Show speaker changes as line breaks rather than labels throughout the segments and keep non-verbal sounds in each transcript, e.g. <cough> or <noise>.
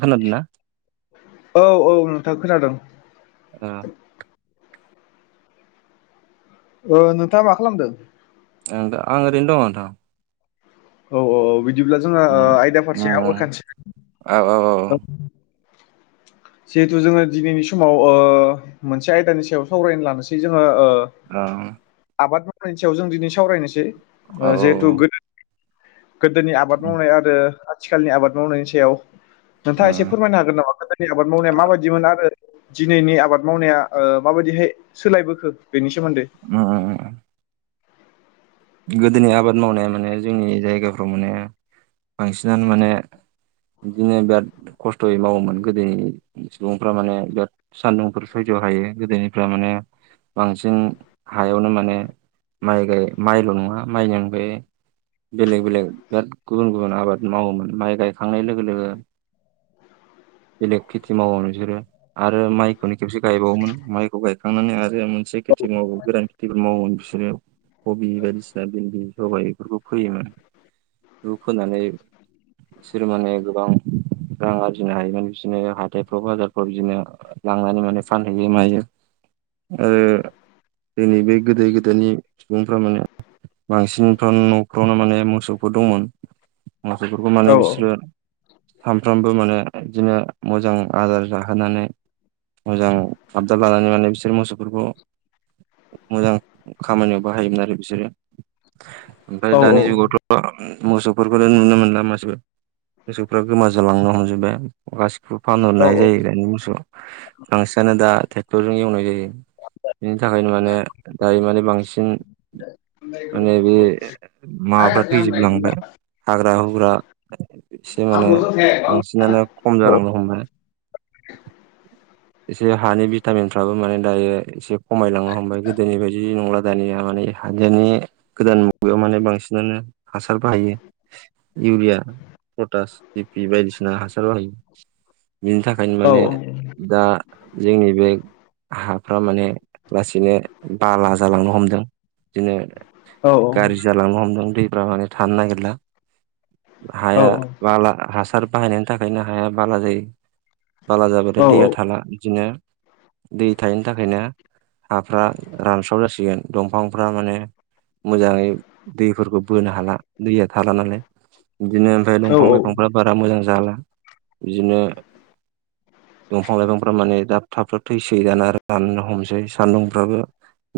खोनादोंना?
औ औ नोंथाङा खोनादों
ओ
ओ नोंथाङा मा खालामदों?
ओं दा आं ओरैनो दं नोंथां।
औ औ औ बिदिब्ला जोंहा ओ
उम
आयदा फारसे
उम
आवगाखानोसै।
औ औ औ <inaudible>
जिहेथु जोङो दिनैनि समाव ओ मोनसे आयदानि सायाव सावरायनो लानोसै जोङो
आम।
नि सायाव जों दिनै सावरायनोसै
औ
जिहेथु गोदो गोदोनि आबाद
उम
मावनाय आरो आथिखालनि आबाद मावनायनि सायाव। नोंथाङा
उम
एसे फोरमायनो हागोन नामा गोदोनि आबाद मावनाया माबायदिमोन आरो दिनैनि आबाद मावनाया माबायदिहाय सोलायबोखो बेनि सोमोन्दै।
उम गोदोनि आबाद मावनाया माने जोंनि जायगाफ्राव माने बांसिनानो माने बिदिनो बिराद खस्थ'यै मावोमोन गोदोनि सुबुंफ्रा माने बिराद सान्दुंफोर सैजो बो हायो। गोदोनिफ्रा माने बांसिन हायावनो माने माइ गाय माइल' नङा माइजों बे बेलेग बेलेग बिराद गुबुन गुबुन आबाद मावोमोन। माइ गायखांनाय लोगो लोगो <inaudible> बेलेग खेथि मावोमोन बिसोरो आरो माइखौनो खेबसे गायबावोमोन माइखौ गायखांनानै आरो जोंहा मोनसे खेथि मावो गोरान खेथिबो मावोमोन। बिसोरो कबि बायदिसिना भिन्दि सबाय बेफोरखौ फोयोमोन। बेखौ फोनानै बिसोर माने गोबां रां आरजिनो हायोमोन। बिदिनो हाथायफ्राव बाजारफ्राव बिदिनो लांनानै माने फानहैयो मायो आरो जोंनि बे गोदो गोदायनि सुबुंफ्रा माने बांसिनफ्रा न'फ्रावनो माने मोसौफोर दंमोन। मासौफोरखौ माने
औ
बिसोरो सानफ्रामबो माने बिदिनो मोजां आदार जाहोनानै मोजां आबदाब लानानै माने बिसोर मोसौफोरखौ मोजां खामानियाव बाहायोमोन आरो बिसोरो।
औ
ओमफ्राय दानि जुगावथ' मोसौफोरखौ नुनो मोनला मासेबो, मोसौफ्रा गोमा जालांनो हमजोबबाय गासि बो
औ
फानहरनाय
औ
जायो दानि मोसौआ। बांसिनानो दा ट्रेक्टरजों एवनाय जायो बिनि थाखायनो माने दायो माने बांसिन माने बे माबाफ्रा थैजोबलांबाय हाग्रा हुग्रा एसे माने बांसिनानो खम
औ
जालांनो हमबाय। एसे हानि भिटामिनफ्राबो माने दायो एसे खमायलांनो हमबाय गोदोनि बायदि नंला दानिया। माने हाजिरनि गोदान मुगायाव माने बांसिनानो हासार बाहायो इउरिया, पटास, बिपि बायदिसिना हासार बाहायो। बिनि थाखायनो
औ
माने दा जोंनि बे हाफ्रा माने लासैनो बाला जालांनो हमदों। बिदिनो
औ
गारज्रि जालांनो हमदों दैफोरा माने थानो नागिरला हाया बाला हासार बाहायनायनि थाखायनो हाया बाला जायो। बाला जाबाथाय दैया थाला बिदिनो दै थायैनि थाखायनो हाफ्रा रानस्राव जासिगोन दं बिफांफ्रा माने मोजाङै दैफोरखौ बोनो हाला दैया थाला नालाय। बिदिनो ओमफ्राय दंफां लाइफांफ्रा बारा मोजां जाला बिदिनो दंफां लाइफांफ्रा माने दाब थाब-थाब थैसै दाना राननो हमसै सान्दुंफ्राबो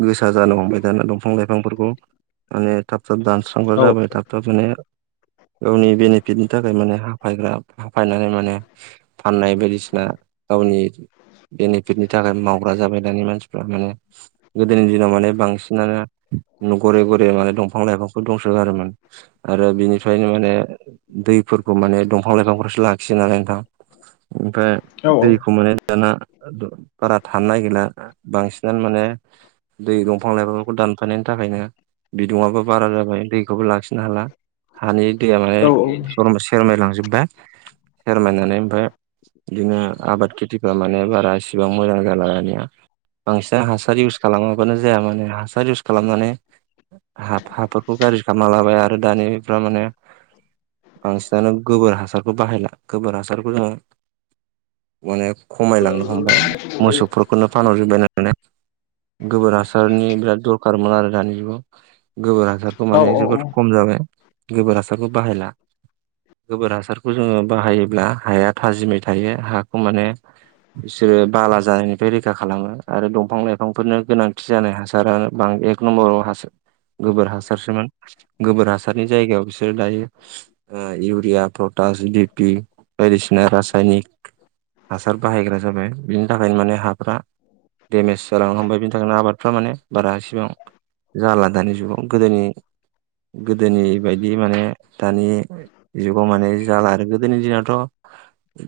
गोसा जानो हमबाय दाना दंफां लाइफांफोरखौ माने थाब-थाब दानस्रांग्रा जाबाय थाब-थाब माने गावनि बेनिफिटनि थाखाय माने हाफायग्रा हाफायनानै माने फाननाय बायदिसिना गावनि बेनिफिटनि थाखाय मावग्रा जाबाय दानि मानसिफ्रा माने गोदोनि दिनाव माने बां सिनानो न'खरै घरे-घरे माने दंफां लाइफांफोर दंसो गारोमोन आरो बिनिफ्रायनो माने दैफोरखौ माने दंफां लाइफांफोरासो लाखियो नालाय नोंथां ओमफ्राय दैखौ माने दाना बारा थानो नागिरला बांसिनानो माने दै दंफां लाइफां खौ दानफायनायनि थाखायनो बिदुङाबो बारा जाबाय दैखौबो लाखिनो हाला हानि दैया माने
औ
जम सेरमायलांजोबबाय सेरमायनानै ओमफ्राय बिदिनो आबाद खेथिफ्रा माने बारा इसेबां मोजां जाला‌ दानिया बांसिना हासार यिउस खालामाबानो जाया माने हा सार यिउस खालामनानै हा-हाफोरखौ गाज्रि खालामना लाबाय आरो दानिफ्रा माने बांसिनानो गोबोर हासारखौ बाहायला गोबोर हासारखौ जोंङो माने खमायलांनो हमबाय मोसौफोरखौनो फानहरजोब्बाय नालाय गोबोर हासारनि बिराद दरखारमोन आरो दानि जुगाव गोबोर हासारखौ माने जोबोद खम जाबाय गोबोर हासारखौ बाहायला गोबोर हासारखौ जोंङो बाहायोब्ला हाया थाजिमै थायो हाखौ माने बिसोरो बाला जानायनिफ्राय रैखा खालामो आरो दंफां लाइफांफोरनो गोनांथि जानाय हासारा बां एक नम्बराव हासो गोबोर हासारसोमोन गोबोर हासारनि जायगायाव बिसोरो दायो ओ इउरिया प्रटा ओ जि डि पि बायदिसिना रासायनिक हासार बाहायग्रा जाबाय बिनि थाखायनो माने हाफ्रा देमेज जालांनो हमबाय बिनि थाखायनो आबादफ्रा माने बारासिबां जाला दानि जुगाव गोदोनि गोदोनि बायदि माने दानि जुगाव माने जाला आरो गोदोनि दिनावथ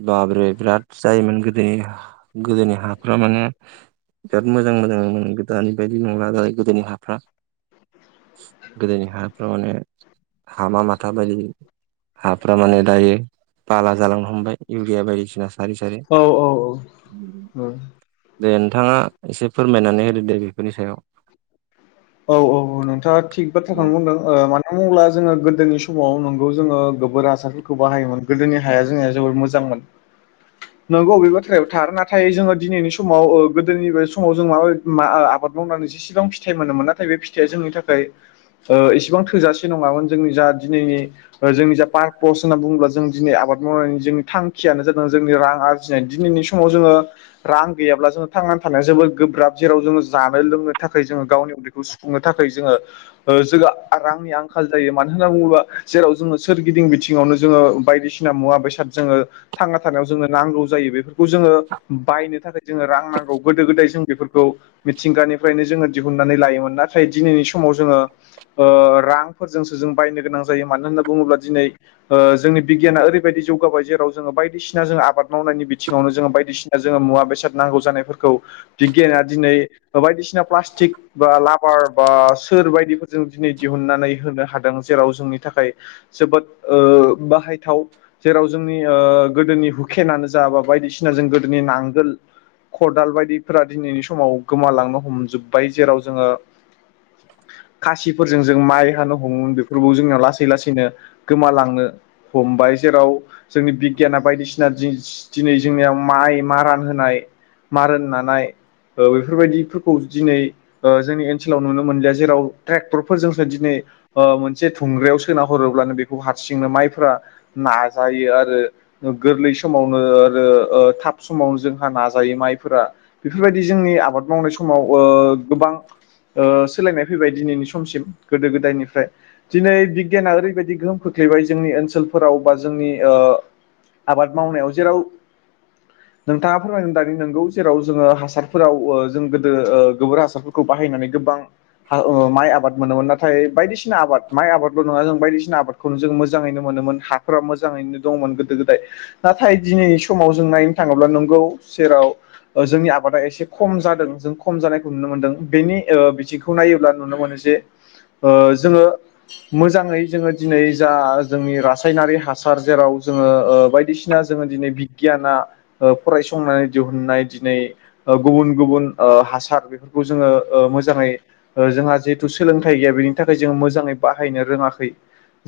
बाबरे बिराद जायोमोन गोदोनि गोदोनि हाफ्रा माने बिराद मोजां मोजां मोन गो दानि बायदि नंला दालाय गोदोनि हाफ्रा गोदोनि हाफ्राव माने हामा माथा बायदि हाफ्रा माने दायो बाला जालांनो हमबाय इउरिया बायदिसिना सारै सारै
औ औ औ ओं
दे नोंथाङा एसे फोरमायनानै होदो दे बेफोरनि सायाव
औ औ औ नोंथाङा थिग बाथ्राखौनो बुंदों ओ मानो होमब्ला जोंङो गोदोनि स माव नोंगौ जोंङो गोबोर हासारफोरखौ बाहायोमोन गोदोनि हाया जोंनिया जोबोर मोजांमोन नोंगौ बे बाथ्रायाबो थार नाथाय जोंङो दिनैनि समाव ओ गोदोनि बाय समाव जों माबाय मा आ आबाद मावनानै जेसेबां फिथाइ मोनोमोन ना थाय बे फिथाया जोंनि थाखाय एसेबां थोजासे नङामोन जोंनि जा दिनैनि जोंनि जा पार्पस होनना बुङोब्ला जों दिनै आबाद मावनायनि जोंनि थांखियानो जादों जोंनि रां आरजिनाय दिनैनि समाव जोंङो रां गैयाब्ला जोंङो थांनानै थानाया जोबोद गोब्राब जेराव जोंङो जानो लोंनो थाखाय जोङो गावनि उदै खौ सुफुंनो थाखाय जोंङो ओ जोंङो रांनि आंखाल जायो मानो होनना बुङोबा जेराव जोंङो सोरगि दिं बिथिङावनो जोंङो बायदिसिना मुवा बेसाद जोंङो थांना थानायाव जोङो नांगौ जायो बे खौ जोंङो बायनो थाखाय जोंङो रां नांगौ गोदो गोदाय जों बेफोरखौ मिथिंगानिफ्रायनो जोङो दिहुननानै लायोमोन नाथाय दिनैनि समाव जोङो ओ रांफोरजोंसो जों बायनो गोनां जायो मानो होनना बुङोब्ला दिनै ओ जोंनि बिगियाना ओरैबायादि जौगाबाय जेराव जोङो बायदिसिना जोङो आबाद मावनायनि बिथिङावनो जोङो बायदिसिना जोङो मुवा बेसाद नांगौ जानायफोरखौ बिगियाना दिनै बायदिसिना प्लास्टिक बा लाब फार बा सोर बायदिफोरजों दिनै दिहुननानै होनो हादों जेराव जोंनि थाखाय जोबोद ओ बाहायथाव जेराव जोंनि ओ गोदोनि हुखेनानो जा बा बायदिसिना जों गोदोनि नांगोल खदाल बायदिफोरा दिनैनि समाव गोमालांनो हमजोबबाय जेराव जोङो
<inaudible>
खासिफोरजों जों माइ हानो हमोमोन बेफोरखौ जोङो लासै लासैनो गोमालांनो हम हमबाय जेराव जोंनि बिगियाना बायदिसिना दि दिनै जोंनियाव माइ मारान होनाय मारोन नानाय ओ बेफोरबायदिफोरखौ दिनै जोंनि ओन सोलाव नुनो मोनलिया जेराव ट्रेक्टरफोरजोंसो दिनै ओ मोनसे थुंग्रायाव सोना हरोब्लानो बेखौ हार सिंनो माइफ्रा नाजायो आरो गोरलै समावनो आरो ओ थाब समा समाव जोंहा नाजायो माइफोरा बेफोरबायदि जोंनि आबाद मावनाय समाव ओ गोबां ओ सोलायनाय फैबाय दिनैनि समसिम गोदो गोदायनिफ्राय दिनै बिगियाना ओरैबायदि गोहोम खोख्लै फैबाय जोंनि ओनसोलफोराव बा जोंनि ओ आबाद मावनायाव जेराव
<inaudible>
नोंथाङा फोरमायनो दानि नोंगौ जेराव जोङो हासारफोराव ओ जों गोदो ओ गोबोर हासारफोरखौ बाहायनानै गोबां हा ओ माइ आबाद मोनोमोन नाथाय बायदिसिना आबाद माइ आबादल नङा जों बायदिसिना आबादखौनो जों मोजाङैनो मोनोमोन हाफोरा मोजाङैनो दंमोन गोदो गोदाय नाथाय दिनै सम माव जों नायनो थाङोब्ला नोंगौ सेराव जोंनि आबादा एसे खम जादों जों खम जानायखौ नुनो मोनो नो बेनि ओ बिथिंखौ नायोब्ला नुनो मोनो जे ओ जोङो मोजाङै जोङो दिनै जा आ जोंनि रासायनारि हासार जेराव जोङो ओ बायदिसिना जोङो दिनै बिगियाना ओ ओ फरायसंनानै दिहुननाय दिनै ओ गुबुन गुबुन ओ हासार बेफोरखौ जोङो ओ मोजाङै ओ जोंहा जिहेथु सोलोंथाइ गैया बेनि थाखाय जों मोजाङै बाहायनो रोङाखै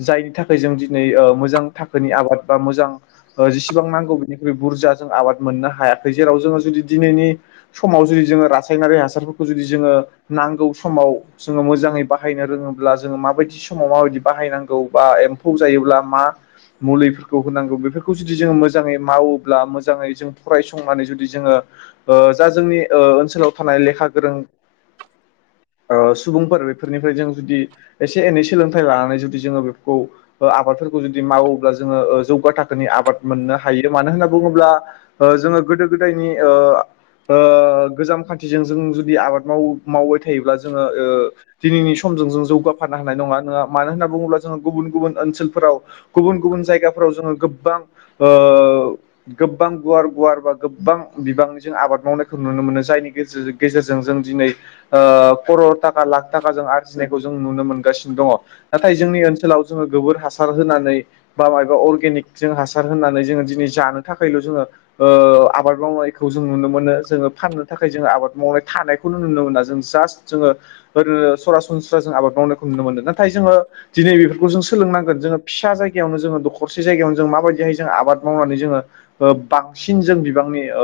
जायनि थाखै जों दिनै ओ मोजां थाखोनि आबाद बा मोजां ओ जेसेबां नांगौ बेनिख्रुइ बुर जा जों आबाद मोननो हायाखै जेराव जोङो जुदि दिनैनि समाव जुदि जोङो रासायनारि हासारफोरखौ जुदि जोङो नांगौ समाव जोङो मोजाङै बाहायनो रोङोब्ला जोङो माबायदि समाव माबायदि बाहायनां गौ बा एम्फौ जायोब्ला मा मुलिफोरखौ होनांगौ बेफोरखौ जुदि जोङो मोजाङै मावोब्ला मोजाङै जों फरायसंनानै जुदि जोङो ओ जा जोंनि ओ ओनसोलाव थानाय लेखा गोरों
<inaudible>
ओ सुबुंफोर बेफोरनिफ्राय जों जुदि एसे एनै सोलोंथाइ लानानै जुदि जोङो बेफोरखौ ओ आबादफोरखौ जुदि मावोब्ला जोङो ओ जौगा थाखोनि आबाद मोननो हायो मानो होनना बुङोब्ला ओ जोङो गोदो गोदायनि ओ ओ गोजाम खान्थिजों जों जुदि आबाद मावो मावबाय थायोब्ला जोङो ओ दिनैनि समजों जों जौगाफारानो हानाय नङा नङा मानो होनना बुङोब्ला जोंङो गुबुन गुबुन ओनसोलफोराव गुबुन गुबुन जायगाफोराव जोङो गोबां ओ गोबां गुवार गुवार बा गोबां बिबां जों आबाद मावनायखौ नुनो मोनो जायनि <unintelligible> गेजेरजों जों दिनै ओ ख'रर थाखा लाख थाखाजों आरजिनायखौ जों नुनो मोनगासिनो दङ नाथाय जोंनि ओनसोलाव जोङो गोबोर हासार होनानै बा मायबा अर्गेनिक जों हासार होनानै जोङो दिनै जानो थाखै <unintelligible> आबाद मावनायखौ जों नुनो मोनो जोङो फाननो थाखाय जों आबाद मावनाय थानाय खौनो नुनो मोना जों जास्त जोङो ओरोनो सरासनस्रा जों आबाद मावनायखौ नुनो मोनो नाथाय जोङो दिनै बिफोरखौ जों सोलोंनांगोन जोङो फिसा जायगायावनो जोङो दखरसे जायगायावनो जों माबायदिहाय जों आबाद मावनानै जोङो ओ बांसिन जों बिबांनि ओ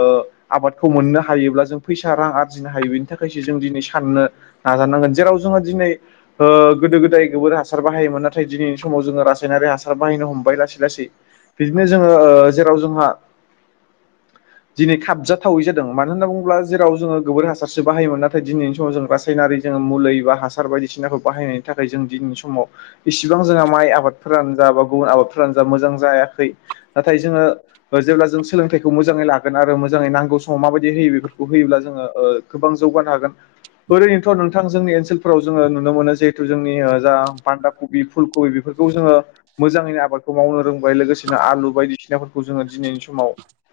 आबादखौ मोननो हायोब्ला जों फैसा रां आरजिनो हायो बे नि थाखायो जों दिनै साननो नाजानांगोन जेराव जोंङो दिनै ओ गोदो गोदाय गोबोर हासार बाहाय नाथाय दिनैनि समाव जोङो रासायनारि हासार बाहायनो हमबाय लासै लासै बिदिनो जोङो ओ जेराव जोंहा दिनै खाबजाथावै जादों मानो होनना बुङोब्ला जेराव जोङो गोबोर हासार सो बाहायोमोन नाथाय दिनैनि समाव जों रासायनारि जोङो मुलै बा हासार बायदिसिनाखौ बाहायनायनि थाखाय जों दिनैनि समाव इसिबां जोंहा माइ आबादफोरानो जा बा गुबुन आबादफोरानो जा मोजां जायाखै नाथाय जोङो ओ जेब्ला जों सोलोंथाइखौ मोजाङै लागोन आरो मोजाङै नांगौ समाव माबायदि होयो बेफोरखौ होयोब्ला जोङो ओ गोबां जौगानो हागोन ओरैनोथ' नोंथां जोंनि ओनसोलफोराव जोङो नुनो मोनो जे थु जोंनि ओ जा बान्दा कबि फुल कबि बेफोरखौ जोङो मोजाङैनो आबादखौ मावनो रोंबाय लोगोसेनो आलु बायदिसिनाफोरखौ जोङो दिनैनि समाव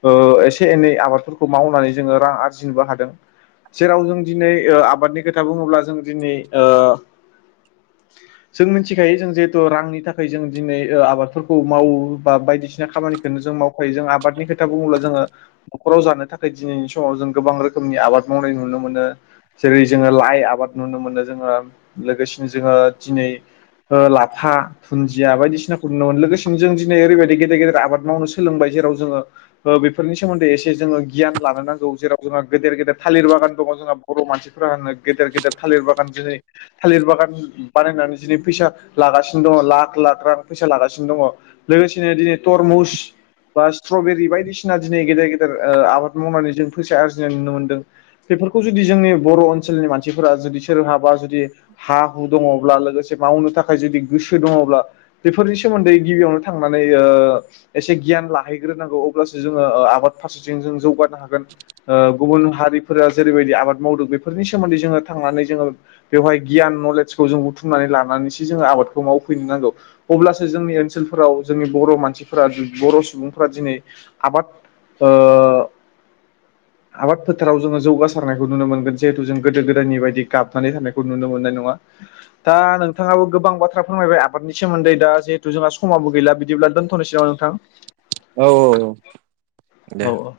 ओ एसे एनै आबादफोरखौ मावनानै जोङो रां आरजिनोबो हादों। जेराव जों दिनै ओ आबादनि खोथा बुङोब्ला जों दिनै ओ जों मिन्थिखायो जों जिहेथु रांनि थाखाय जों दिनै ओ आबादफोरखौ मावोबा बाय दिसिना खामानिखोनो जों मावखायो जों आबादनि खोथा बुङोब्ला जोङो न'खराव जानो थाखाय दिनैनि समाव जों गोबां रोखोमनि आबाद मावनाय नुनो मोनो। जेरै जोङो लाइ आबाद नुनो मोनो जोङो लोगोसेनो जोङो दिनै ओ लाफा धुन्दिया बायदिसिनाखौ नुनो मोनो। लोगोसे जों दिनै ओरैबायदि गदेर गेदेर आबाद मावनो सोलोंबाय जेराव जोङो ओ बेफोरनि सोमोन्दै एसे जों ओ गियान लानो नांगौ जेराव जोंहा गेदेर गेदेर थालिर बागान दङ जोंहा बर' मानसिफोरा होनो गेदेर गेदेर थालिर बागान दिनै थालिर बागान बानाय नानै दिनै फैसा लागासिनो दङ। लाख लाख रां फैसा लागासिनो दङ। लोगोसेनो दिनै तरमुस बा स्ट्रबेरि बायदिसिना दिनै गेदेर गेदेर ओ आबाद मावनानै जों फैसा आरजिनाय नुनो मोन्दों। बेफोरखौ जुदि जोंनि बर' ओनसोलनि मानसिफोरा जुदि सोर हाबा जुदि हा हु दङब्ला लोगोसे मावनो थाखाय जुदि गोसो दङब्ला बेफोरनि सोमोन्दै गिबियावनो थांनानै ओ एसे गियान लाहैग्रोनांगौ अब्लासो जोङो ओ आबाद फारसेथिं जों जौगा नो हागोन। ओ गुबुन हारि फोरा जेरैबायदि आबाद मावदो बेफोरनि सोमोन्दै जोङो थांनानै जोङो बेवहाय गियान नलेजखौ जों बुथुमनानै लानानैसो जों आबादखौ मावफैनो नांगौ अब्लासो जोंनि ओनसोलफोराव जोंनि बर' मानसिफोरा दुब्लि बर सुबुंफोरा दिनै आबाद ओ आबाद फोथाराव जोङो जौगासारनायखौ नुनो मोनगोन जिहेतु जों गोदो गोदायनि बायदि गाबनानै थानायखौ नुनो मोननाय नङा। दा नोंथाङाबो गोबां बाथ्रा फोरमायबाय आबादनि सोमोन्दै दा जिहेथु जोंहा समाबो गैला बिदिब्ला दोनथ नोसै नोंथां?
औ औ औ दे।
औ औ